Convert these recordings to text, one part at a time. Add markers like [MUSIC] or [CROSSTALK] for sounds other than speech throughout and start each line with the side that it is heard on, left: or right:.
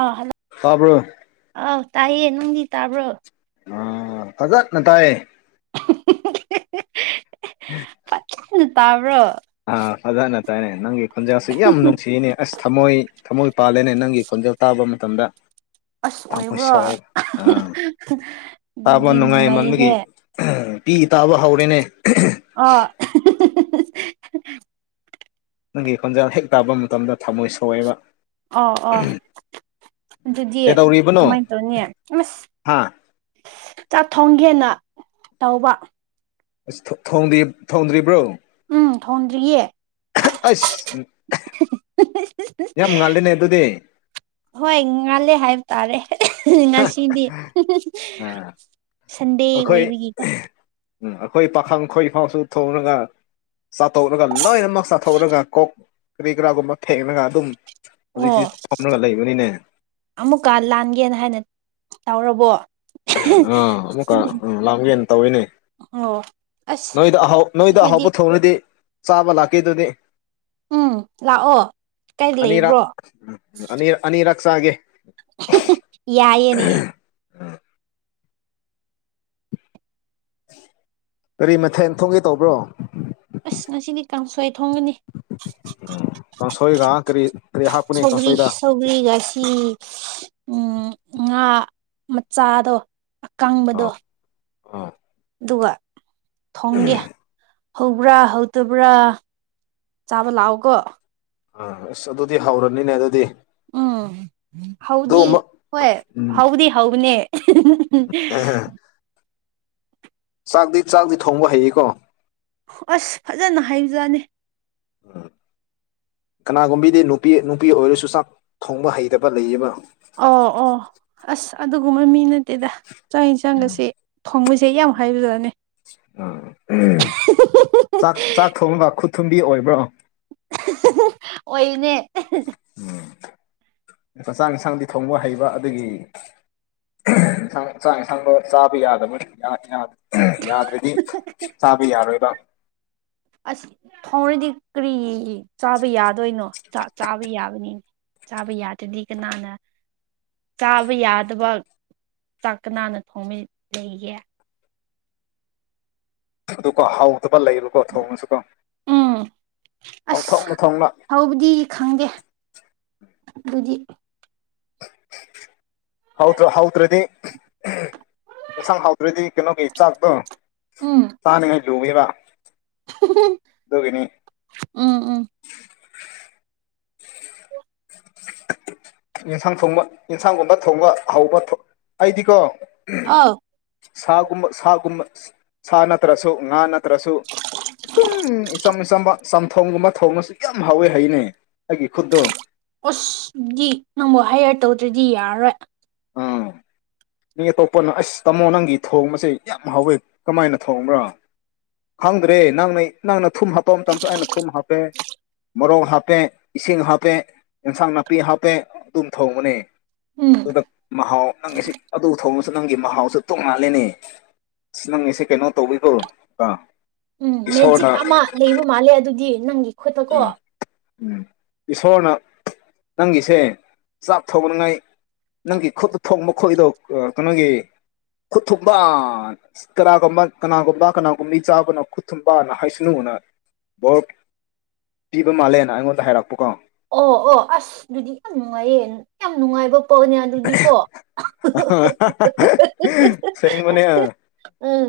right: ꯑꯥ hello
left: ꯇꯥꯕ꯭ꯔꯣ
right: ꯑꯥꯎ ꯇꯥꯏꯌꯦ ꯅꯨꯡꯗꯤ ꯇꯥꯕ꯭ꯔꯣ
left: ꯎ ꯐꯖꯠꯅ ꯇꯥꯏꯌꯦ
right: ꯐꯠꯖꯅ ꯇꯥꯕ꯭ꯔꯣ
left: ꯑ ꯑꯗꯥꯏꯅꯥ ꯇꯥꯏꯅꯦ ꯅꯪꯒꯤ ꯈꯣꯟꯖꯦꯜꯁꯤ ꯌꯥꯝ ꯅꯨꯡꯁꯤꯅꯦ ꯑꯁ ꯊꯃꯣꯏ ꯊꯃꯣꯏ ꯄꯥꯜꯂꯦꯅꯦ ꯅꯪꯒꯤ ꯈꯣꯟꯖꯦꯜ ꯇꯥꯕ ꯃꯇꯝꯗ
right: ꯑꯁ
left: ꯊꯃꯣꯏ
right: ꯑꯣꯏꯕ꯭ꯔꯣ
left: ꯁꯣꯛꯑꯦꯕ ꯑꯥ ꯇꯥꯕ
right: ꯑꯗꯨꯗꯤ
left: ꯅꯨꯡꯉꯥꯏ ꯃꯟꯕꯒꯤ
right: ꯅꯨꯡꯉꯥꯏꯌꯦꯍꯦ
left: ꯄꯤ ꯇꯥꯕ ꯍꯧꯔꯦꯅꯦ
right: ꯑ [UNINTELLIGIBLE]
left: ꯅꯪꯒꯤ ꯈꯣꯟꯖꯦꯜ ꯍꯦꯛ ꯇꯥꯕ ꯃꯇꯝꯗ ꯊꯝꯃꯣꯏ ꯁꫭꯛꯑꯦꯕ
right: ꯑꯣ ꯑꯣ ꯑꯗꯨꯗꯤ
left: ꯀꯩꯗꯧꯔꯤꯕꯅꯣ
right: ꯀꯃꯥꯏꯅ ꯇꯧꯅꯤ ꯑꯁ
left: ꯍꯥ
right: ꯆꯥꯛ ꯊꯣꯡꯒꯦꯅ ꯇꯧꯕ
left: ꯊꯣꯡꯗ꯭ꯔꯤ ꯊꯣꯡꯗ꯭ꯔꯤꯕ꯭ꯔꯣ
right: ꯎꯝ ꯊꯣꯡꯗ꯭ꯔꯤꯌꯦ
left: ꯑꯩꯁ
right: [UNINTELLIGIBLE]
left: ꯌꯥꯝ ꯉꯜꯂꯤꯅꯦ ꯑꯗꯨꯗꯤ
right: ꯍꯣꯏ ꯏ ꯉꯂꯦ ꯍꯥꯏ ꯇꯥꯔꯦ [UNINTELLIGIBLE]
left: ꯍꯥ
right: ꯉꯁꯤꯗꯤ
left: ꯑꯥ
right: ꯁꯟꯗꯦ
left: ꯑꯩꯈꯣꯏ
right: ꯑꯣꯏꯕꯒꯤꯀꯣ
left: ꯎꯝ ꯑꯩꯈꯣꯏ ꯄꯥꯈꯪ ꯈꯣꯏ ꯐꯥꯎꯁꯨ ꯊꯣꯡꯉꯒ ꯆꯥꯊꯣꯛꯂꯒ ꯂꯣꯏꯅꯃꯛ ꯆꯥꯊꯣꯛꯔꯒ ꯀꯣꯛ ꯀꯔꯤ ꯀꯔꯥꯒꯨꯝꯕ ꯊꯦꯡꯡꯂꯒ ꯑꯗꯨꯝ ꯍꯨꯖꯤꯛꯗꯤ
right: ꯑꯣ
left: ꯊꯝꯂꯒ ꯂꯩꯕꯅꯤꯅꯦ
right: ꯑꯃꯨꯛꯀ ꯂꯥꯟꯒꯦꯅ ꯍꯥꯏꯅ ꯇꯧꯔꯕꯣ
left: ꯑꯥ ꯑꯃꯨꯛꯀ ꯂꯥꯡꯒꯦꯟ ꯇꯧꯋꯤꯅꯦ
right: ꯑꯣ ꯑꯁ
left: ꯅꯣꯏꯗ ꯑꯍꯥꯎ ꯅꯣꯏꯗ
right: ꯑꯩꯈꯣꯏꯗꯤ
left: ꯑꯍꯥꯎꯕ ꯊꯣꯡꯅꯗꯤ ꯆꯥꯕ ꯂꯥꯛꯀꯦꯗꯨꯅꯤ
right: ꯎꯝ ꯂꯥꯛꯑꯣ ꯀꯥꯏꯗ
left: ꯑꯅꯤꯔꯛ
right: ꯂꯩꯕ꯭ꯔꯣ
left: ꯑꯅꯤ ꯑꯅꯤꯔꯛ ꯆꯥꯒꯦ
right: ꯌꯥꯏꯌꯦꯅꯦ
left: ꯀꯔꯤ ꯃꯊꯦꯟ ꯊꯣꯡꯒꯦ ꯇꯧꯕ꯭ꯔꯣ
right: ꯑꯁ ꯉꯁꯤꯗꯤ ꯀꯥꯡꯁꯣꯏ ꯊꯣꯡꯉꯅꯤ
left: ꯀꯥꯡꯁꯣꯏꯒ ꯀꯔꯤ ꯀꯔꯤ ꯍꯥꯞꯀꯅꯤ
right: ꯁꯧꯒ꯭ꯔꯤ
left: ꯀꯥꯡꯁꯣꯏꯗ
right: [UNINTELLIGIBLE] ꯉꯥ ꯃꯆꯥꯗꯣ ꯑꯀꯪꯕꯗꯣ
left: ꯑꯥ ꯑꯥ
right: ꯑꯗꯨꯒ ꯊꯣꯡꯒꯦ ꯍꯧꯕ꯭ꯔꯥ ꯍꯧꯗꯕ꯭ꯔꯥ ꯆꯥꯕ ꯂꯥꯛꯑꯣꯀꯣ
left: ꯑꯥ ꯑꯁ ꯑꯗꯨꯗꯤ ꯍꯧꯔꯅꯤꯅꯦ ꯑꯗꯨꯗꯤ
right: ꯎꯝ ꯍꯧꯗꯤ
left: ꯑꯗꯨꯒꯨꯝꯕ
right: ꯍꯣꯏ
left: ꯎꯝ
right: ꯍꯎꯕꯨꯗꯤ ꯍꯧꯕꯅꯦ
left: ꯆꯥꯛꯗꯤ ꯆꯥꯛꯗꯤ ꯊꯣꯡꯕ ꯍꯩꯌꯦꯀꯣ
right: ꯑꯁ ꯐꯖꯅ ꯍꯩꯏꯕꯖꯥꯠꯅꯤ [UNINTELLIGIBLE]
left: ꯀꯅꯥꯒꯨꯝꯕꯤꯗꯤ ꯅꯨꯄꯤ ꯅꯨꯄꯤ ꯑꯣꯏꯔꯁꯨ ꯆꯥꯛ ꯊꯣꯡꯕ ꯍꯩꯇꯕ ꯂꯩꯌꯦꯕ
right: ꯑꯣ ꯑꯣ ꯑꯁ ꯑꯗꯨꯒꯨꯝꯕ ꯃꯤ ꯅꯠꯇꯦꯗ ꯆꯪ ꯏꯟꯁꯡꯒꯁꯦ ꯊꯣꯡꯕꯁꯦ ꯌꯥꯝ ꯍꯥꯏꯕꯖꯥꯅꯦ
left: ꯆꯥꯛ ꯆꯥꯛ ꯊꯣꯡꯕ ꯈꯨꯠ ꯊꯨꯝꯕꯤ ꯑꯣꯏꯕ꯭ꯔꯣ
right: ꯑꯣꯏꯅꯦ
left: ꯎꯝ ꯆꯥꯛ ꯏꯟꯁꯥꯡꯗꯤ ꯊꯣꯡꯕ ꯍꯩꯕ ꯑꯗꯨꯒꯤ ꯆꯥꯛ ꯏꯟꯁꯥꯡꯗꯣ ꯆꯥꯕ ꯌꯥꯗꯕ ꯌꯥ ꯌꯥ ꯌꯥꯗ꯭ꯔꯗꯤ ꯆꯥꯕ ꯌꯥꯔꯣꯏꯕ
right: ꯑꯁ ꯊꯥꯎꯔꯗꯤ ꯀꯔꯤ ꯆꯥꯕ ꯌꯥꯗꯣꯏꯅꯣ ꯆꯥꯕ ꯌꯥꯕꯅꯤꯅꯦ ꯆꯥꯕ ꯌꯥꯗ꯭ꯔꯗꯤ ꯀꯅꯥꯅ ꯆꯥꯕ ꯌꯥꯗꯕ ꯆꯥꯛ ꯀꯟꯅꯅ ꯊꯣꯡꯕ ꯂꯩꯒꯦ
left: ꯑꯗꯨꯀꯣ ꯍꯥꯎꯗꯕ ꯂꯩꯕꯀꯣ ꯊꯣꯡꯔꯁꯨꯀꯣ
right: ꯎꯝ ꯑꯁ
left: ꯊꯣꯡꯅ
right: ꯍꯧꯕꯗꯤ ꯈꯪꯗꯦ ꯑꯗꯨꯗꯤ
left: ꯍꯥꯎꯇꯔ ꯍꯥꯎꯇꯔꯥꯗꯤ ꯌꯦꯟꯁꯥꯡ ꯍꯥꯎꯇꯔꯗꯤ ꯀꯩꯅꯣꯒꯤ ꯆꯥꯛꯇꯣ
right: ꯎꯝ
left: ꯆꯥꯅꯤꯡꯉꯥꯏ ꯂꯨꯋꯦꯕ
right: ꯎꯝ ꯎꯝ
left: ꯑꯦꯟꯁꯥꯡ ꯊꯣꯡꯕ ꯑꯦꯟꯁꯥꯡꯒꯨꯝꯕ ꯊꯣꯡꯕ ꯍꯧꯕ ꯑꯩꯗꯤꯀꯣ
right: ꯑꯥꯎ
left: ꯁꯥꯒꯨꯝꯕ ꯁꯥꯒꯨꯝꯕ ꯁꯥ ꯅꯠꯇ꯭ꯔꯁꯨ ꯉꯥ ꯅꯠꯇ꯭ꯔꯁꯨ ꯑꯗꯨꯝꯝ ꯑꯆꯝꯕ ꯆꯝꯊꯣꯡꯒꯨꯝꯕ ꯊꯣꯡꯉꯁꯨ ꯌꯥꯝ ꯍꯥꯎꯋꯦ ꯍꯩꯅꯦ ꯑꯩꯒꯤ ꯈꯨꯠꯇꯣ
right: ꯑꯁ ꯗꯤ ꯅꯪꯕꯨ ꯍꯥꯏꯌꯔ ꯇꯧꯗ꯭ꯔꯗꯤ ꯌꯥꯔꯔꯣꯏ
left: ꯑꯥ
right: [INAUDIBLE]
left: ꯃꯤ ꯑꯇꯣꯞꯄꯅ ꯑꯁ ꯇꯥꯃꯣ ꯅꯪꯒꯤ ꯊꯣꯡꯕꯁꯦ ꯌꯥꯝ ꯍꯥꯎꯋꯦ ꯀꯃꯥꯏꯅ ꯊꯣꯡꯕ꯭ꯔ ꯈꯪꯗ꯭ꯔꯦ ꯅꯪꯅ ꯅꯪꯅ ꯊꯨꯝ ꯍꯥꯞꯄ ꯃꯇꯝꯁꯨ ꯑꯩꯅ ꯊꯨꯝ ꯍꯥꯞꯄꯦ ꯃꯔꯣꯛ ꯍꯥꯞꯄꯦ ꯏꯁꯤꯡ ꯍꯥꯞꯄꯦ ꯑꯦꯟꯁꯥꯡ ꯅꯥꯄꯤ ꯍꯥꯞꯄꯦ ꯑꯗꯨꯝ ꯊꯣꯡꯕꯅꯦ
right: ꯎꯝ
left: ꯑꯗꯨꯗ ꯃꯍꯥꯎ ꯅꯪꯒꯤꯁꯦ ꯑꯗꯨ ꯊꯣꯡꯉꯥꯁꯨ ꯅꯪꯒꯤ ꯃꯍꯥꯎꯁꯨ ꯇꯣꯡꯉꯥꯜꯂꯤꯅꯤ ꯑꯁ ꯅꯪꯉꯤꯁꯦ ꯀꯩꯅꯣ ꯇꯧꯕꯤꯀꯣ
right: ꯎꯝ ꯃꯦꯖꯤꯛ ꯑꯃ ꯂꯩꯕ ꯃꯥꯜꯂꯦ ꯑꯗꯨꯗꯤ ꯅꯪꯒꯤ ꯈꯨꯠꯇꯨ ꯀꯣ
left: ꯎꯝ ꯎꯝ ꯏꯁꯣꯔꯅ ꯅꯪꯒꯤꯁꯦ ꯆꯥꯛ ꯊꯣꯡꯅꯤꯉꯥꯏ ꯅꯪꯒꯤ ꯈꯨꯠꯇ ꯊꯣꯡꯕ ꯈꯣꯏꯗꯣ ꯀꯩꯅꯣꯒꯤ ꯈꯨꯠ ꯊꯨꯝꯕ ꯀꯅꯥꯒꯨꯝꯕ ꯀꯅꯥꯒꯨꯝꯕ ꯀꯅꯥꯒꯨꯝꯕꯤ ꯆꯥꯕꯅ ꯈꯨꯠ ꯊꯨꯝꯕꯅ ꯍꯥꯏꯁꯅꯨꯅ ꯄꯤꯕ ꯃꯥꯜꯂꯦꯅ ꯑꯩꯉꯣꯟꯗ ꯍꯥꯏꯔꯛꯄꯀꯣ
right: ꯑꯣ ꯑꯣ ꯑꯁ ꯑꯗꯨꯗꯤ ꯌꯥꯝ ꯅꯨꯡꯉꯥꯏꯌꯦ ꯌꯥꯝ ꯅꯨꯡꯉꯥꯏꯕ ꯄꯥꯇꯅꯦ ꯑꯗꯨꯗꯤꯀꯣ
left: ꯁꯦꯡꯕꯅꯦ
right: ꯎꯝ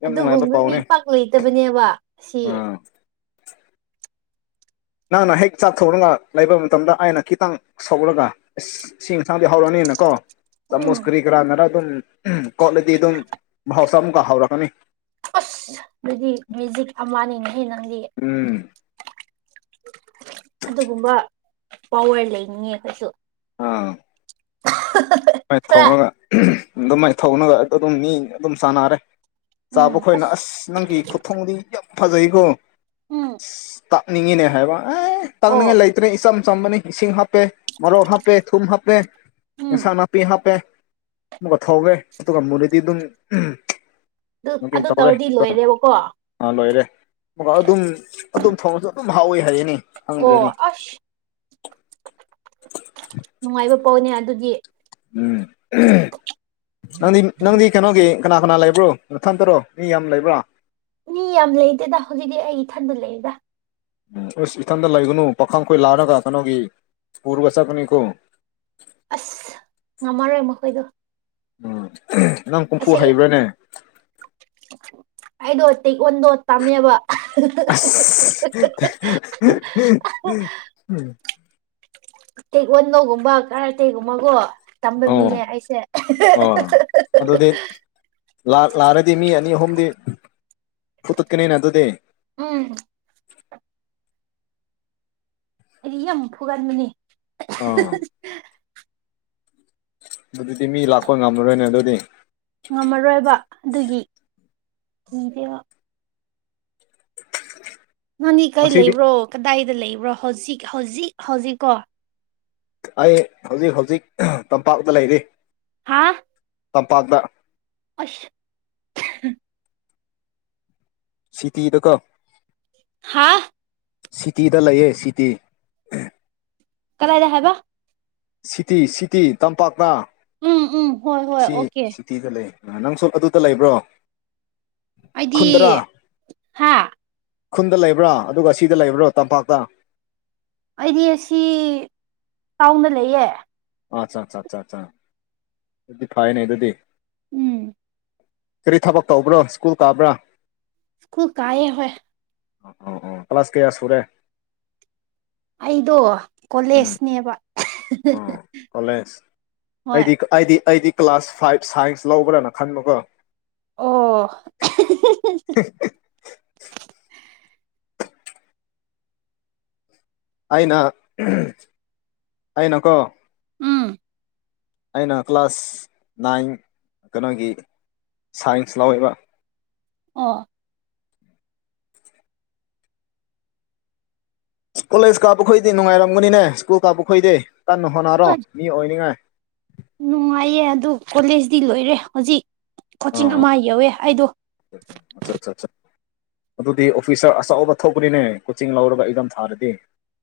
left: ꯌꯥꯝ ꯅꯨꯡꯉꯥꯏꯕ
right: ꯑꯗꯨꯒꯨꯝꯕ ꯃꯤ
left: ꯄꯥꯎꯅꯦ
right: ꯄꯥꯛ ꯂꯩꯇꯕꯅꯦꯕ ꯁꯤ
left: ꯎꯝ ꯅꯪꯅ ꯍꯦꯛ ꯆꯥꯊꯣꯛꯂꯒ ꯂꯩꯕ ꯃꯇꯝꯗ ꯑꯩꯅ ꯈꯤꯇꯪ ꯁꯧꯔꯒ ꯑꯁ ꯁꯤ ꯏꯟꯁꯥꯡꯗꯤ ꯍꯧꯔꯅꯤꯅ ꯀꯣ ꯆꯥꯃꯨꯁ
right: ꯎꯝ
left: ꯀꯔꯤ ꯀꯔꯥꯅꯗ ꯗꯨꯝ ꯑꯝꯍ ꯀꯣꯠꯂꯗꯤ ꯗꯨꯝ ꯃꯍꯥꯎꯁꯥ ꯃꯨꯛꯀ ꯍꯧꯔꯛꯀꯅꯤ꯫
right: ꯑꯁ ꯑꯗꯨꯗꯤ ꯃꯦꯖꯤꯛ ꯑꯃꯅꯤꯅꯍꯦ ꯅꯪꯗꯤ
left: ꯎꯝ__
right: ꯑꯗꯨꯒꯨꯝꯕ ꯄꯋꯥꯔ ꯂꯩꯅꯤꯡꯉꯦ ꯑꯩꯈꯣꯏꯁꯨ
left: ꯑꯥ__
right: ꯑꯍ-ꯍ-ꯍ-ꯍ__
left: ꯃꯥꯏ ꯊꯧꯅꯒ ꯑꯗꯨ ꯃꯥꯏ ꯊꯧꯅꯒ ꯑꯗꯨ ꯑꯗꯨꯝ ꯃꯤ ꯑꯗꯨꯝ ꯆꯥꯟꯅꯔꯦ ꯆꯥꯕꯈꯣꯏꯅ ꯑꯁ ꯅꯪꯒꯤ ꯈꯨꯊꯣꯡꯗꯤ ꯌꯥꯝ ꯐꯖꯩꯀꯣ
right: ꯎꯝ
left: ꯇꯥꯛꯅꯤꯡꯉꯤꯅꯦ ꯍꯥꯏꯕ ꯑꯦ
right: ꯑꯣ
left: ꯇꯥꯛꯅꯤꯡꯉꯥꯏ ꯂꯩ__ ꯏꯆꯝ ꯆꯝꯕꯅꯤ ꯏꯁꯤꯡ ꯍꯥꯞꯄꯦ ꯃꯔꯣꯛ ꯍꯥꯞꯄꯦ ꯊꯨꯝ ꯍꯥꯞꯄꯦ
right: ꯎꯝ
left: ꯑꯦꯟꯁꯥꯡ ꯅꯥ ꯄꯦ ꯍꯥꯞꯄꯦ ꯑꯃ ꯊꯧꯔꯦ ꯑꯗꯨꯒ ꯃꯨꯨꯔꯗꯤ ꯑꯗꯨꯝ
right: ꯗ
left: ꯀꯩ
right: ꯑꯗꯨ
left: ꯇꯧꯔꯦ
right: ꯇꯧꯔꯗꯤ ꯂꯣꯏꯔꯦꯕꯀꯣ꯫
left: ꯑꯥ ꯂꯣꯏꯔꯦ ꯑꯗꯨꯝ ꯑꯗꯨꯝ ꯊꯣꯡꯁꯨ ꯑꯗꯨꯝ ꯍꯥꯎꯋꯤ ꯍꯥꯏꯌꯦꯅꯤ
right: ꯑꯣ ꯑꯁ ꯅꯨꯡꯉꯥꯏꯕ ꯄꯥꯎꯅꯦ ꯑꯗꯨꯗꯤ
left: ꯎꯝ ꯑꯍ ꯅꯪꯗꯤ__ ꯅꯪꯗꯤ ꯀꯩꯅꯣꯒꯤ ꯀꯅꯥ ꯀꯅꯥ ꯂꯩꯕ꯭ꯔꯣ ꯅꯊꯟꯇꯔꯣ ꯃꯤ ꯌꯥꯝ ꯂꯩꯕ꯭ꯔꯣ
right: ꯃꯤ ꯌꯥꯝ ꯂꯩꯇꯦꯗ ꯍꯧꯖꯤꯛꯇꯤ ꯑꯩ ꯏꯊꯟꯗ ꯂꯩꯗ꯫
left: ꯎ ꯑꯁ ꯏꯊꯟꯗ ꯂꯩꯒꯅꯨ ꯄꯥꯈꯪꯈꯣꯏ ꯂꯥꯔꯒ ꯀꯩꯅꯣꯒꯤ ꯄ ꯄꯨꯔꯕꯁꯈꯅꯤ ꯀꯣ
right: ꯑꯁ ꯉꯝꯃꯔꯣꯏ ꯃꯈꯣꯏꯗꯣ꯫
left: ꯎꯝ ꯅꯪ ꯍꯨꯝꯐꯨ
right: ꯑꯩꯁꯦ
left: ꯍꯩꯕ꯭ꯔꯥꯅꯦ
right: ꯑꯩꯗꯣ ꯇꯦꯛ ꯑꯣꯟꯗꯣ ꯇꯝꯃꯦꯕ
left: ꯎꯝ
right: ꯇꯦꯛꯒꯟꯗꯣꯒꯨꯝꯕ ꯀꯔꯥꯇꯦꯛꯒꯨꯝꯕꯒꯣ ꯇꯝꯕ ꯃꯤꯅꯦ
left: ꯑꯣ
right: ꯑꯩꯁꯦ
left: ꯑꯣ
right: ꯑꯍ-ꯍ-ꯑꯍ-ꯍ-ꯍ꯫
left: ꯑꯗꯨꯗꯤ ꯂꯥꯛꯔꯗꯤ ꯃꯤ ꯑꯅꯤ ꯑꯍꯨꯝꯗꯤ ꯐꯨꯊꯛꯀꯅꯤꯅ ꯑꯗꯨꯗꯤ
right: ꯎꯝ__ ꯑꯩꯗꯤ ꯌꯥꯝ ꯐꯨꯒꯟꯕꯅꯦ꯫
left: ꯑꯥ ꯃꯗꯨꯗꯤ ꯃꯤ ꯂꯥꯛꯄ ꯉꯝꯂꯔꯣꯏꯅꯦ ꯑꯗꯨꯗꯤ꯫
right: ꯉꯝꯃꯔꯣꯏꯕ ꯑꯗꯨꯒꯤ ꯀꯤꯗꯦꯕ ꯅꯣꯅꯤ ꯀꯩ
left: ꯉꯁꯤꯗꯤ
right: ꯂꯩꯕ꯭ꯔꯣ ꯀꯗꯥꯏꯗ ꯂꯩꯕ꯭ꯔꯣ ꯍꯧꯖꯤꯛ ꯍꯧꯖꯤꯛ ꯍꯧꯖꯤꯛꯀꯣ꯫
left: ꯑꯩ ꯍꯧꯖꯤꯛ ꯍꯧꯖꯤꯛ ꯇꯝꯄꯥꯛꯇ ꯂꯩꯔꯤ
right: ꯍꯥꯥ__
left: ꯇꯄꯥꯇ
right: ꯑꯁ__
left: ꯁꯤꯇꯤꯗ ꯀꯣ
right: ꯍꯥꯥ
left: ꯁꯤꯇꯤꯗ ꯂꯩꯌꯦ ꯁꯤꯇꯤ
right: ꯀꯗꯥꯥꯏꯗ ꯍꯥꯏꯕ꯫
left: ꯁꯤꯇꯤ ꯁꯤꯇꯤ ꯇꯝꯄꯥꯛꯅ
right: ꯎꯝ ꯎꯝ ꯍꯣꯏ ꯍꯣꯏ ꯑꯣꯀꯦ
left: ꯁꯤ ꯗꯤꯗ ꯂꯦ ꯅꯪꯁꯨ ꯑꯗꯨꯗ ꯂꯩꯕ꯭ꯔꯣ꯫
right: ꯑꯩꯗꯤ
left: ꯈꯨꯟꯗꯔꯥ꯫
right: ꯍꯥ
left: ꯈꯨꯟꯗ ꯂꯩꯕ꯭ꯔꯥ ꯑꯗꯨꯒ ꯁꯤꯗ ꯂꯩꯕ꯭ꯔꯥ ꯇꯝꯄꯥꯛꯇ
right: ꯑꯩꯗꯤ ꯑꯁꯤ ꯇꯥꯎꯅ ꯂꯩꯌꯦ꯫
left: ꯑꯠꯆꯥ ꯑ ꯑ ꯑ ꯑꯗꯨꯗꯤ ꯐꯩꯅꯦ ꯑꯗꯨꯗꯤ
right: ꯎꯝ__
left: ꯀꯔꯤ ꯊꯕꯛ ꯇꯧꯕ꯭ꯔꯣ ꯁ꯭ꯀꯨꯜ ꯀꯥꯕ꯭ꯔꯥ
right: ꯁ꯭ꯀꯨꯜ ꯀꯑꯌꯦ ꯍꯣꯏ꯫
left: ꯑꯣ ꯑ ꯑꯣ ꯀ꯭ꯂ꯭ꯂꯥꯁ ꯀꯌꯥ ꯁꯨꯔꯦ꯫
right: ꯑꯩꯗꯣ
left: ꯎꯝ
right: ꯀꯣꯂꯦꯖꯅꯦꯕ꯫
left: ꯑꯣ ꯀꯂꯦꯖ
right: ꯍꯣꯏ
left: ꯑꯩꯗꯤꯑꯩꯗꯤꯑꯩꯗꯤ__ ꯀ꯭ꯂꯥꯁ ꯐꯥꯏꯚ ꯁꯥꯏꯟꯁ ꯂꯧꯕ꯭ꯔꯥꯅ ꯈꯟꯕꯒꯣ꯫
right: ꯑꯣ
left: [UNINTELLIGIBLE] ꯑꯩꯅ ꯎꯝ ꯑꯩꯅꯀꯣ__
right: ꯎꯝ__
left: ꯑꯩꯅ ꯀ꯭ꯂꯥꯁ ꯅꯥꯏꯟ ꯀꯩꯅꯣꯒꯤ ꯁꯥꯏꯟꯁ ꯂꯧꯥꯎꯋꯦꯕ꯫
right: ꯑꯣ꯫
left: ꯀꯣꯂꯦꯖ ꯀꯥꯞꯄ ꯈꯣꯏꯗꯤ ꯅꯨꯡꯉꯥꯏꯔꯝꯒꯅꯤꯅꯦ ꯁ꯭ꯀꯨꯜ ꯀꯥꯞꯄ ꯈꯣꯏꯗꯤ ꯀꯟꯅ ꯍꯣꯠꯅꯔꯣ ꯃꯤ ꯑꯣꯏꯅꯤꯉꯥꯏ꯫
right: ꯅꯨꯡꯉꯥꯏꯌꯦ ꯑꯗꯨ ꯀꯣꯂꯦꯖꯇꯤ ꯂꯣꯏꯔꯦ ꯍꯧꯖꯤꯛ ꯀꯣꯆꯤꯡ ꯑꯃ ꯌꯧꯋꯦ ꯑꯩꯗꯣ꯫
left: ꯑꯆꯥ ꯑꯆꯥ꯫ ꯑꯗꯨꯗꯤ ꯑꯣꯐꯤꯁꯥꯔ ꯑꯆꯧꯕ ꯊꯣꯛꯄꯅꯤꯅꯦ ꯀꯣꯆꯤꯡ ꯂꯧꯔꯒ ꯏꯗꯝ ꯊꯥꯔꯗꯤ꯫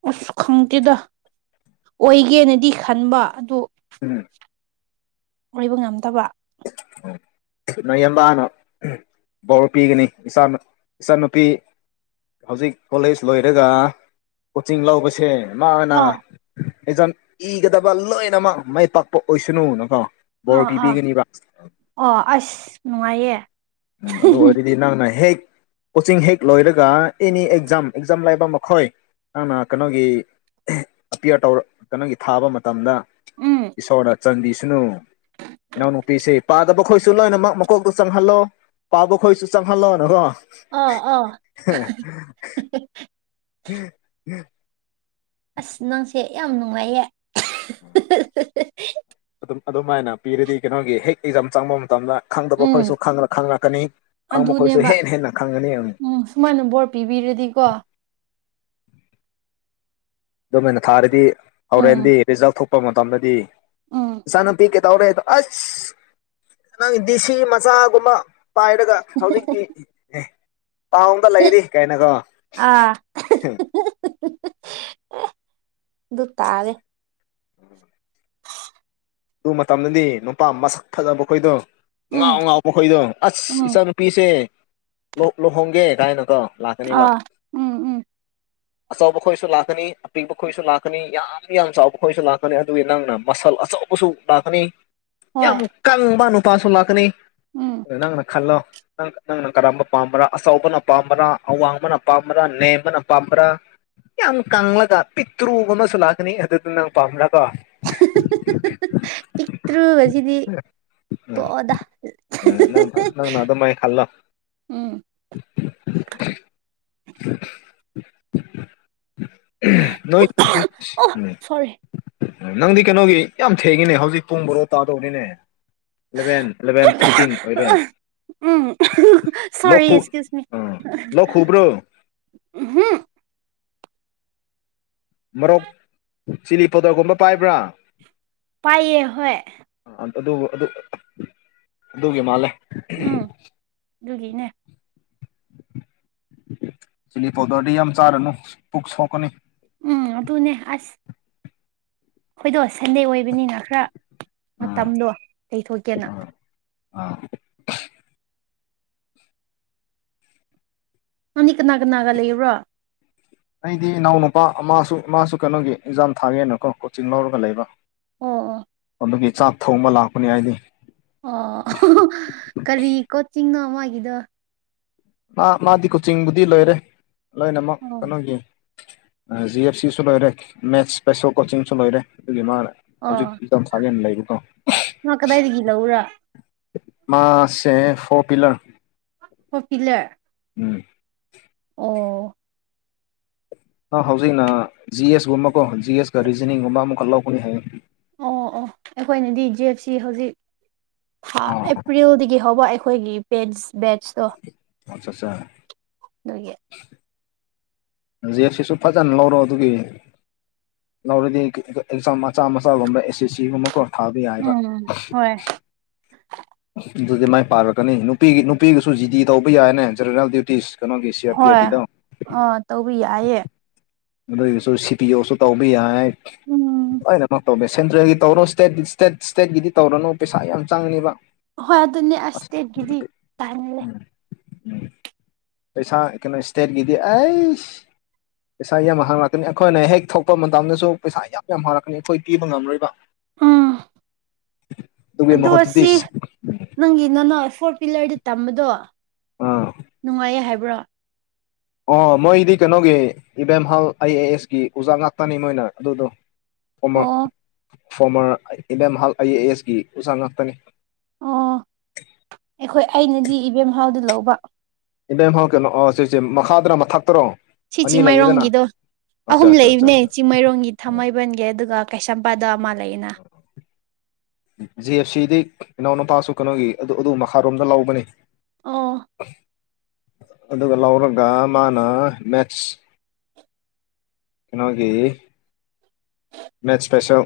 right: ꯑꯁ ꯈꯪꯗꯦꯗ ꯑꯣꯏꯒꯦꯅꯗꯤ ꯈꯟꯕ ꯑꯗꯣ__
left: ꯎꯝ__
right: ꯑꯣꯏꯕ ꯉꯝꯗꯕ__
left: ꯅꯌꯕꯥꯅ ꯕꯔ ꯄꯤꯒꯅꯤ ꯏꯆꯥ ꯏꯆꯟꯅꯨꯄꯤ꯫ ꯍꯧꯖꯤꯛ ꯀꯣꯂꯦꯖ ꯂꯣꯏꯔꯒ ꯀꯣꯆꯤꯡ ꯂꯧꯕꯁꯦ__ ꯃꯥꯅ
right: ꯑꯥ
left: ꯑꯦꯖꯝ ꯏꯒꯗꯕ ꯂꯣꯏꯅꯃꯛ ꯃꯥꯏ ꯄꯥꯛꯄ ꯑꯣꯏꯁꯅꯨꯅꯀꯣ꯫ ꯕꯣꯔ
right: ꯑꯥ ꯑꯥ
left: ꯄꯤꯕꯤꯒꯅꯤꯕ꯫
right: ꯑꯣ ꯑꯁ ꯅꯨꯡꯉꯥꯏꯌꯦ꯫
left: ꯗꯤ ꯅꯪꯅ ꯍꯦꯛ ꯀꯣꯆꯤꯡ ꯍꯦꯛ ꯂꯣꯏꯔꯒ ꯑꯦꯅꯤ ꯑꯦꯛꯖꯥꯝ ꯑꯦꯛꯖꯥꯝ ꯂꯩꯕ ꯃꯈꯣꯏ__ ꯅꯪꯅ ꯀꯩꯅꯣꯒꯤ ꯑꯄꯤꯌꯥꯔ ꯇꯧꯔ ꯀꯩꯅꯣꯒꯤ ꯊꯥꯕ ꯃꯇꯝꯗ꯫
right: ꯎꯝ
left: ꯏꯁꯣꯔꯗ ꯆꯟꯗꯤꯁꯅꯨ ꯏꯅꯥꯎ ꯅꯨ꯫ ꯄꯤꯁꯦ ꯄꯥꯗꯕ ꯈꯣꯏꯁꯨ ꯂꯣꯏꯅꯃꯛ ꯃꯀꯣꯛꯇꯨ ꯆꯪꯍꯜꯂꯣ ꯄꯥꯕ ꯈꯣꯏꯁꯨ ꯆꯪꯍꯜꯂꯣꯅꯀꯣ꯫
right: ꯑꯥ ꯑꯥ꯫
left: ꯍꯑ ꯍ ꯍ__ [UNINTELLIGIBLE]
right: ꯑꯁ ꯅꯪꯁꯦ ꯌꯥꯝ ꯅꯨꯡꯉꯥꯏꯌꯦ꯫
left: ꯑꯗꯨꯝ ꯑꯗꯨꯃꯥꯏꯅ ꯄꯤꯔꯗꯤ ꯀꯩꯅꯣꯒꯤ ꯍꯦꯛ ꯑꯦꯛꯖꯥꯝ ꯆꯪꯕ ꯃꯇꯝꯗ__ ꯈꯪꯗꯕ
right: ꯎꯝ
left: ꯈꯣꯏꯁꯨ ꯈꯪ ꯈꯪꯂꯛꯀꯅꯤ ꯈꯪꯕ ꯃꯈꯈꯣꯏꯁꯨ ꯍꯦꯟꯅ ꯍꯦꯟꯅ ꯈꯪꯒꯅꯤ ꯫
right: ꯃꯥꯅ ꯕꯣꯔ ꯄꯤꯕꯤꯔꯗꯤꯀꯣ__
left: ꯑꯗꯨꯃꯥꯏꯅ ꯊꯥꯔꯗꯤ
right: ꯎꯝ
left: ꯍꯧꯔꯦꯟꯗꯤ ꯔꯤꯖꯜ ꯊꯣꯛꯄ ꯃꯇꯝꯗꯗꯤ
right: ꯎꯝ
left: ꯏꯆꯥꯅꯨꯄꯤ꯫ ꯇꯧꯔꯦꯗ ꯑꯁ ꯅꯪ ꯗꯤꯁꯤ ꯃꯆꯥꯒꯨꯝꯕ__ ꯄꯥꯏꯔꯒ ꯍꯧꯖꯤꯛꯇꯤ ꯏ ꯑꯦꯍ__ ꯇꯥꯎꯟꯗ ꯂꯩꯔꯤ ꯀꯥꯏꯅꯀꯣ꯫
right: [UNINTELLIGIBLE] ꯑꯦ ꯗꯨ ꯇꯥꯔꯦ꯫
left: ꯑꯗꯨ ꯃꯇꯝꯗꯗꯤ ꯅꯨꯄꯥ ꯃꯁꯛ ꯐꯖꯕ ꯑꯩꯈꯣꯏꯗꯣ__
right: ꯎꯝ
left: ꯉꯥꯎ ꯉꯥꯎꯕꯣꯏꯗꯣ ꯑꯁ
right: ꯎꯝ
left: ꯏꯆꯥꯅꯨꯄꯤꯁꯦ ꯂꯨꯍꯣꯡꯒꯦ ꯀꯥꯏꯅꯀꯣ꯫ ꯂꯥꯛꯀꯅꯦꯕ [INAUDIBLE] __
right: ꯑꯥ ꯎꯝ [INAUDIBLE]
left: ꯑꯆꯧꯕ ꯈꯣꯏꯁꯨ ꯂꯥꯛꯀꯅꯤ꯫ ꯑꯄꯤꯛꯄ ꯈꯣꯏꯁꯨ ꯂꯥꯛꯀꯅꯤ ꯌꯥꯝ ꯌꯥꯝ ꯆꯥꯎꯕ ꯈꯣꯏꯁꯨ ꯂꯥꯛꯀꯅꯤ ꯑꯗꯨꯒꯤ ꯅꯪꯅ ꯃꯁꯜ ꯑꯆꯧꯕ꯫ ꯕꯨꯁꯨ ꯂꯥꯛꯀꯅꯤ ꯌꯥꯝ
right: ꯍꯣꯏ
left: ꯀꯪꯕ ꯅꯨꯄꯥꯁꯨ ꯂꯥꯛꯀꯅꯤ꯫
right: ꯎꯝ
left: ꯅꯪꯡꯅ ꯈꯂꯣ꯫ ꯅꯪ ꯅꯪꯅ ꯀꯔꯝꯕ ꯄꯥꯝꯕ꯭ꯔꯥ ꯑꯆꯧꯕꯅ ꯄꯥꯝꯕꯔꯥ ꯑꯋꯥꯡꯕꯅ ꯄꯥꯝꯕ꯭ꯔꯥ ꯅꯦꯝꯕꯅ ꯄꯥꯝꯕ꯭ꯔꯥ꯫ ꯌꯥꯝ ꯀꯪꯂꯒ ꯄꯤꯛꯇ꯭ꯔꯨꯕ ꯑꯃꯁꯨ ꯂꯥꯛꯀꯅꯤ ꯑꯗꯨꯗꯨ ꯅꯪ ꯄꯥꯝꯂꯀꯣ꯫
right: ꯄꯤꯛꯇ꯭ꯔꯨ ꯑꯁꯤꯗꯤ꯫
left: ꯎꯝ
right: ꯇꯣꯑꯣꯗ
left: ꯅꯪ ꯅꯪꯅ ꯑꯗꯨꯃꯥꯏꯅ ꯈꯜꯂꯣ
right: ꯑꯍ-ꯍ-ꯍ-ꯍ-ꯎꯝ꯫
left: ꯅꯣꯏ꯫
right: ꯑꯣ ꯁꯣꯔꯤ
left: ꯅꯪꯗꯤ ꯀꯩꯅꯣꯒꯤ ꯌꯥꯝ ꯊꯦꯡꯉꯤꯅꯦ ꯍꯧꯖꯤꯛ ꯄꯨꯡ ꯕꯣꯔꯣ ꯇꯥꯗꯧꯕꯅꯤꯅꯦ꯫ ꯏꯂꯚꯦꯟ ꯏꯂꯚꯦꯟ ꯊꯥꯔꯇꯤꯟ ꯑꯣꯏꯔꯦ
right: ꯎꯝ
left: ꯂꯣ
right: ꯁꯣꯔꯤ
left: ꯈꯨ
right: ꯑꯦꯛꯁꯀ꯭ꯌꯨꯁ ꯃꯤ
left: ꯑꯥ ꯂꯣ ꯈꯨꯕ꯭ꯔꯨ
right: ꯎꯍꯨꯝ
left: ꯃꯣꯔꯣꯛ ꯆꯤꯂꯤ ꯄꯥꯎꯗ꯭ꯔꯒꯨꯝꯕ ꯄꯥꯏꯕ꯭ꯔꯥ
right: ꯄꯥꯏꯌꯦ ꯍꯣꯏ
left: ꯑꯗꯨ ꯑꯗꯨ ꯑꯗꯨꯒꯤ ꯃꯥꯜꯂꯦ
right: ꯎꯝ ꯑꯗꯨꯒꯤꯅꯦ
left: ꯆꯤꯂꯤ ꯄꯥꯎꯗꯔꯗꯤ ꯌꯥꯝ ꯆꯥꯔꯅꯨ ꯄꯨꯛ ꯁꯣꯛꯀꯅꯤ
right: ꯎꯝ ꯑꯗꯨꯅꯦ ꯑꯁ ꯑꯩꯈꯣꯏꯗꯣ ꯁꯟꯗꯦ ꯑꯣꯏꯕꯅꯤꯅ ꯈꯔ ꯃꯇꯝꯗꯣ ꯀꯩꯊꯣꯛꯀꯦꯅ
left: ꯑ
right: ꯅꯪꯅꯤ ꯀꯅꯥ ꯀꯅꯥꯒ ꯂꯩꯕꯨꯔꯣ
left: ꯑꯩꯗꯤ ꯏꯅꯥꯎ ꯅꯨꯨꯄꯥ ꯃꯥꯁꯨ ꯏꯃꯥꯁꯨ ꯀꯩꯅꯣꯒꯤ ꯑꯦꯛꯖꯥꯝ ꯊꯥꯒꯦꯅꯀꯣ ꯀꯣꯆꯤꯡ ꯂꯧꯔꯒ ꯂꯩꯕ
right: ꯑꯣ ꯑꯣ
left: ꯑꯗꯨꯒꯤ ꯆꯥꯛ ꯊꯣꯡꯕ ꯂꯥꯛꯄꯅꯤ ꯍꯥꯏꯗꯤ
right: ꯑꯣ ꯀꯔꯤ ꯀꯣꯆꯤꯡꯅꯣ ꯃꯥꯒꯤꯗꯣ
left: ꯃꯥ ꯃꯥꯗꯤ ꯀꯣꯆꯤꯡꯕꯨꯗꯤ ꯂꯣꯏꯔꯦ ꯂꯣꯏꯅꯃꯛ
right: ꯑꯣ
left: ꯀꯩꯅꯣꯒꯤ ꯖꯤ ꯑꯦꯐ ꯁꯤꯁꯨ ꯂꯣꯏꯔꯦ ꯃꯦꯠꯁ ꯏꯁꯄꯦꯁꯦꯜ ꯀꯣꯆꯤꯡꯁꯨ ꯂꯣꯏꯔꯦ ꯑꯗꯨꯒꯤ ꯃꯥꯅ ꯍꯧꯖꯤꯛ
right: ꯑꯣ
left: ꯁꯥꯒꯅ ꯂꯩꯕꯗꯣ
right: ꯃꯥ ꯀꯗꯥꯏꯗꯒꯤ ꯂꯧꯎꯔꯥ
left: ꯃꯥꯁꯦ ꯐꯣꯔ ꯄꯤꯂꯔ
right: ꯍꯀꯤꯂꯦ
left: ꯎꯝ
right: ꯑꯣ
left: ꯑ ꯍꯧꯖꯤꯛꯅ ꯖꯤ ꯑꯦꯁꯒꯨꯝꯕ ꯀꯣ ꯖꯤ ꯑꯦꯁꯀ ꯔꯤꯖꯅꯤꯡꯒꯨꯝꯕ ꯑꯃꯈꯛ ꯂꯧꯒꯅꯤ ꯍꯥꯏꯌꯦ
right: ꯑꯣ ꯑꯣ ꯑꯩꯈꯣꯏꯅꯗꯤ ꯖꯦꯞꯁꯤ ꯍꯧꯖꯤꯛ
left: ꯑꯥ
right: ꯑꯦꯄ꯭ꯔꯤꯜꯗꯒꯤ ꯍꯧꯕ ꯑꯩꯈꯣꯏꯒꯤ ꯄꯦꯟꯠꯁ ꯕꯦꯠꯁꯇꯣ
left: ꯑꯆꯥ ꯑꯠꯆꯥ
right: ꯅꯣꯏꯌꯦ
left: ꯖꯦꯛꯁꯤꯁꯨ ꯐꯖꯅ ꯂꯧꯔꯣ ꯑꯗꯨꯒꯤ ꯂꯧꯔꯗꯤ ꯑꯦꯛꯖꯥꯝ ꯃꯆꯥ ꯃꯆꯥꯒꯨꯝꯕ ꯑꯦꯁ ꯑꯦꯁ ꯁꯤꯒꯨꯝꯕ ꯀꯣ ꯊꯥꯕ ꯌꯥꯏꯕ
right: ꯎꯝ ꯍꯣꯏ
left: ꯑꯗꯨꯗꯤ ꯃꯥꯏ ꯄꯥꯔꯛꯀꯅꯤ ꯅꯨꯄꯤꯒꯤ ꯅꯨꯄꯤꯒꯤꯁꯨ ꯖꯤꯗꯤ ꯇꯧꯕ ꯌꯥꯏꯅꯦ ꯖꯦꯅꯔꯦꯜ ꯗ꯭ꯌꯨꯇꯤꯁ ꯀꯩꯅꯣꯒꯤꯁꯤ
right: ꯍꯣꯏ ꯑꯥ ꯇꯧꯕꯤ ꯌꯥꯏꯌꯦ
left: ꯑꯗꯨꯏꯒꯤꯁꯨ ꯁꯤ ꯄꯤ ꯑꯣꯁꯨ ꯇꯧꯕ ꯌꯥꯏ
right: ꯎꯝ
left: ꯂꯣꯏꯅꯃꯛ ꯇꯧꯕꯦ ꯁꯦꯟꯇ꯭ꯔꯦꯜꯒꯤ ꯇꯧꯔꯅꯣ ꯏꯁꯇꯦꯠ ꯏꯁꯇꯦꯠ ꯏꯁꯇꯦꯠꯀꯤꯗꯤ ꯇꯧꯔꯅꯣ ꯄꯩꯁꯥ ꯌꯥꯝ ꯆꯪꯉꯅꯤꯕ
right: ꯍꯣꯏ ꯑꯗꯨꯅꯦ ꯑꯁꯇꯒꯤꯗꯤ ꯇꯥꯏꯅꯂꯦ
left: ꯄꯩꯁꯥ ꯀꯩꯅꯣ ꯏꯁꯇꯦꯠ ꯀꯗꯤ ꯑꯁ ꯄꯩꯁꯥ ꯌꯥꯝ ꯍꯥꯡꯉꯛꯀꯅꯤ ꯑꯩꯈꯣꯏꯅ ꯍꯦꯛ ꯊꯣꯛꯄ ꯃꯇꯝꯗꯁꯨ ꯄꯩꯁꯥ ꯌꯥꯝ ꯌꯥꯝ ꯍꯥꯡꯂꯛꯀꯅꯤ ꯑꯩꯈꯣꯏ ꯄꯤꯕ ꯉꯝꯔꯣꯏꯕ
right: ꯎꯝ
left: ꯑꯗꯨꯒꯤ
right: ꯑꯗꯣ
left: ꯃꯍꯨꯠꯇꯨꯗꯤ
right: ꯁꯤ ꯅꯪꯒꯤ ꯅꯅꯥ ꯐꯣꯔ ꯄꯤꯂꯔꯗꯨ ꯇꯝꯕꯗꯣ
left: ꯑꯥ
right: ꯅꯨꯡꯉꯥꯏꯌꯦ ꯍꯥꯏꯕ꯭ꯔꯣ
left: ꯑꯣ ꯃꯣꯏꯗꯤ ꯀꯩꯅꯣꯒꯤ ꯏꯕꯦꯝꯍꯜ ꯑꯥꯏ ꯑꯦ ꯑꯦꯁꯀꯤ ꯑꯣꯖꯥ ꯉꯥꯛꯇꯅꯤ ꯃꯣꯏꯅ ꯑꯗꯨꯗꯣ
right: ꯑꯣ
left: ꯐꯣꯔꯃꯔ ꯐꯣꯔꯃꯔ ꯏꯕꯦꯝꯍꯜ ꯑꯥꯏ ꯑꯦ ꯑꯦꯁꯀꯤ ꯎꯖꯥ ꯉꯥꯛꯇꯅꯤ
right: ꯑꯣ ꯑꯩꯈꯣꯏ ꯑꯩꯅꯗꯤ ꯏꯕꯦꯝ ꯍꯥꯎꯗ ꯂꯧꯕ
left: ꯏꯕꯦꯝ ꯍꯥꯎ ꯀꯩꯅꯣ ꯁꯤꯁꯦ ꯃꯈꯥꯗꯅ ꯃꯊꯛꯇꯔꯣ
right: ꯁꯤ
left: ꯑꯅꯤ ꯂꯩꯌꯦꯗꯅ
right: ꯆꯤꯡꯃꯩꯔꯣꯡꯒꯤꯗꯣ ꯑꯍꯨꯝ
left: ꯑꯠꯆꯥ ꯑꯠꯆꯥ ꯑꯠꯆꯥ
right: ꯂꯩꯏꯕꯅꯦ ꯆꯤꯡꯃꯩꯔꯣꯡꯒꯤ ꯊꯥꯡꯃꯩꯕꯟꯒꯤ ꯑꯗꯨꯒ ꯀꯩꯁꯥꯝꯄꯥꯗ ꯑꯃ ꯂꯩꯌꯦꯅ
left: ꯖꯤ ꯑꯦꯐ ꯁꯤꯗꯤ ꯏꯅꯥꯎꯅꯨꯄꯥꯁꯨ ꯀꯩꯅꯣꯒꯤ ꯑꯗꯨ ꯑꯗꯨ ꯃꯈꯥꯔꯣꯝꯗ ꯂꯧꯕꯅꯤ
right: ꯑ
left: ꯑꯗꯨꯒ ꯂꯧꯔꯒ ꯃꯥꯅ ꯃꯦꯠꯁ ꯀꯩꯅꯣꯒꯤ ꯃꯦꯠꯁꯄꯦꯁꯦꯜ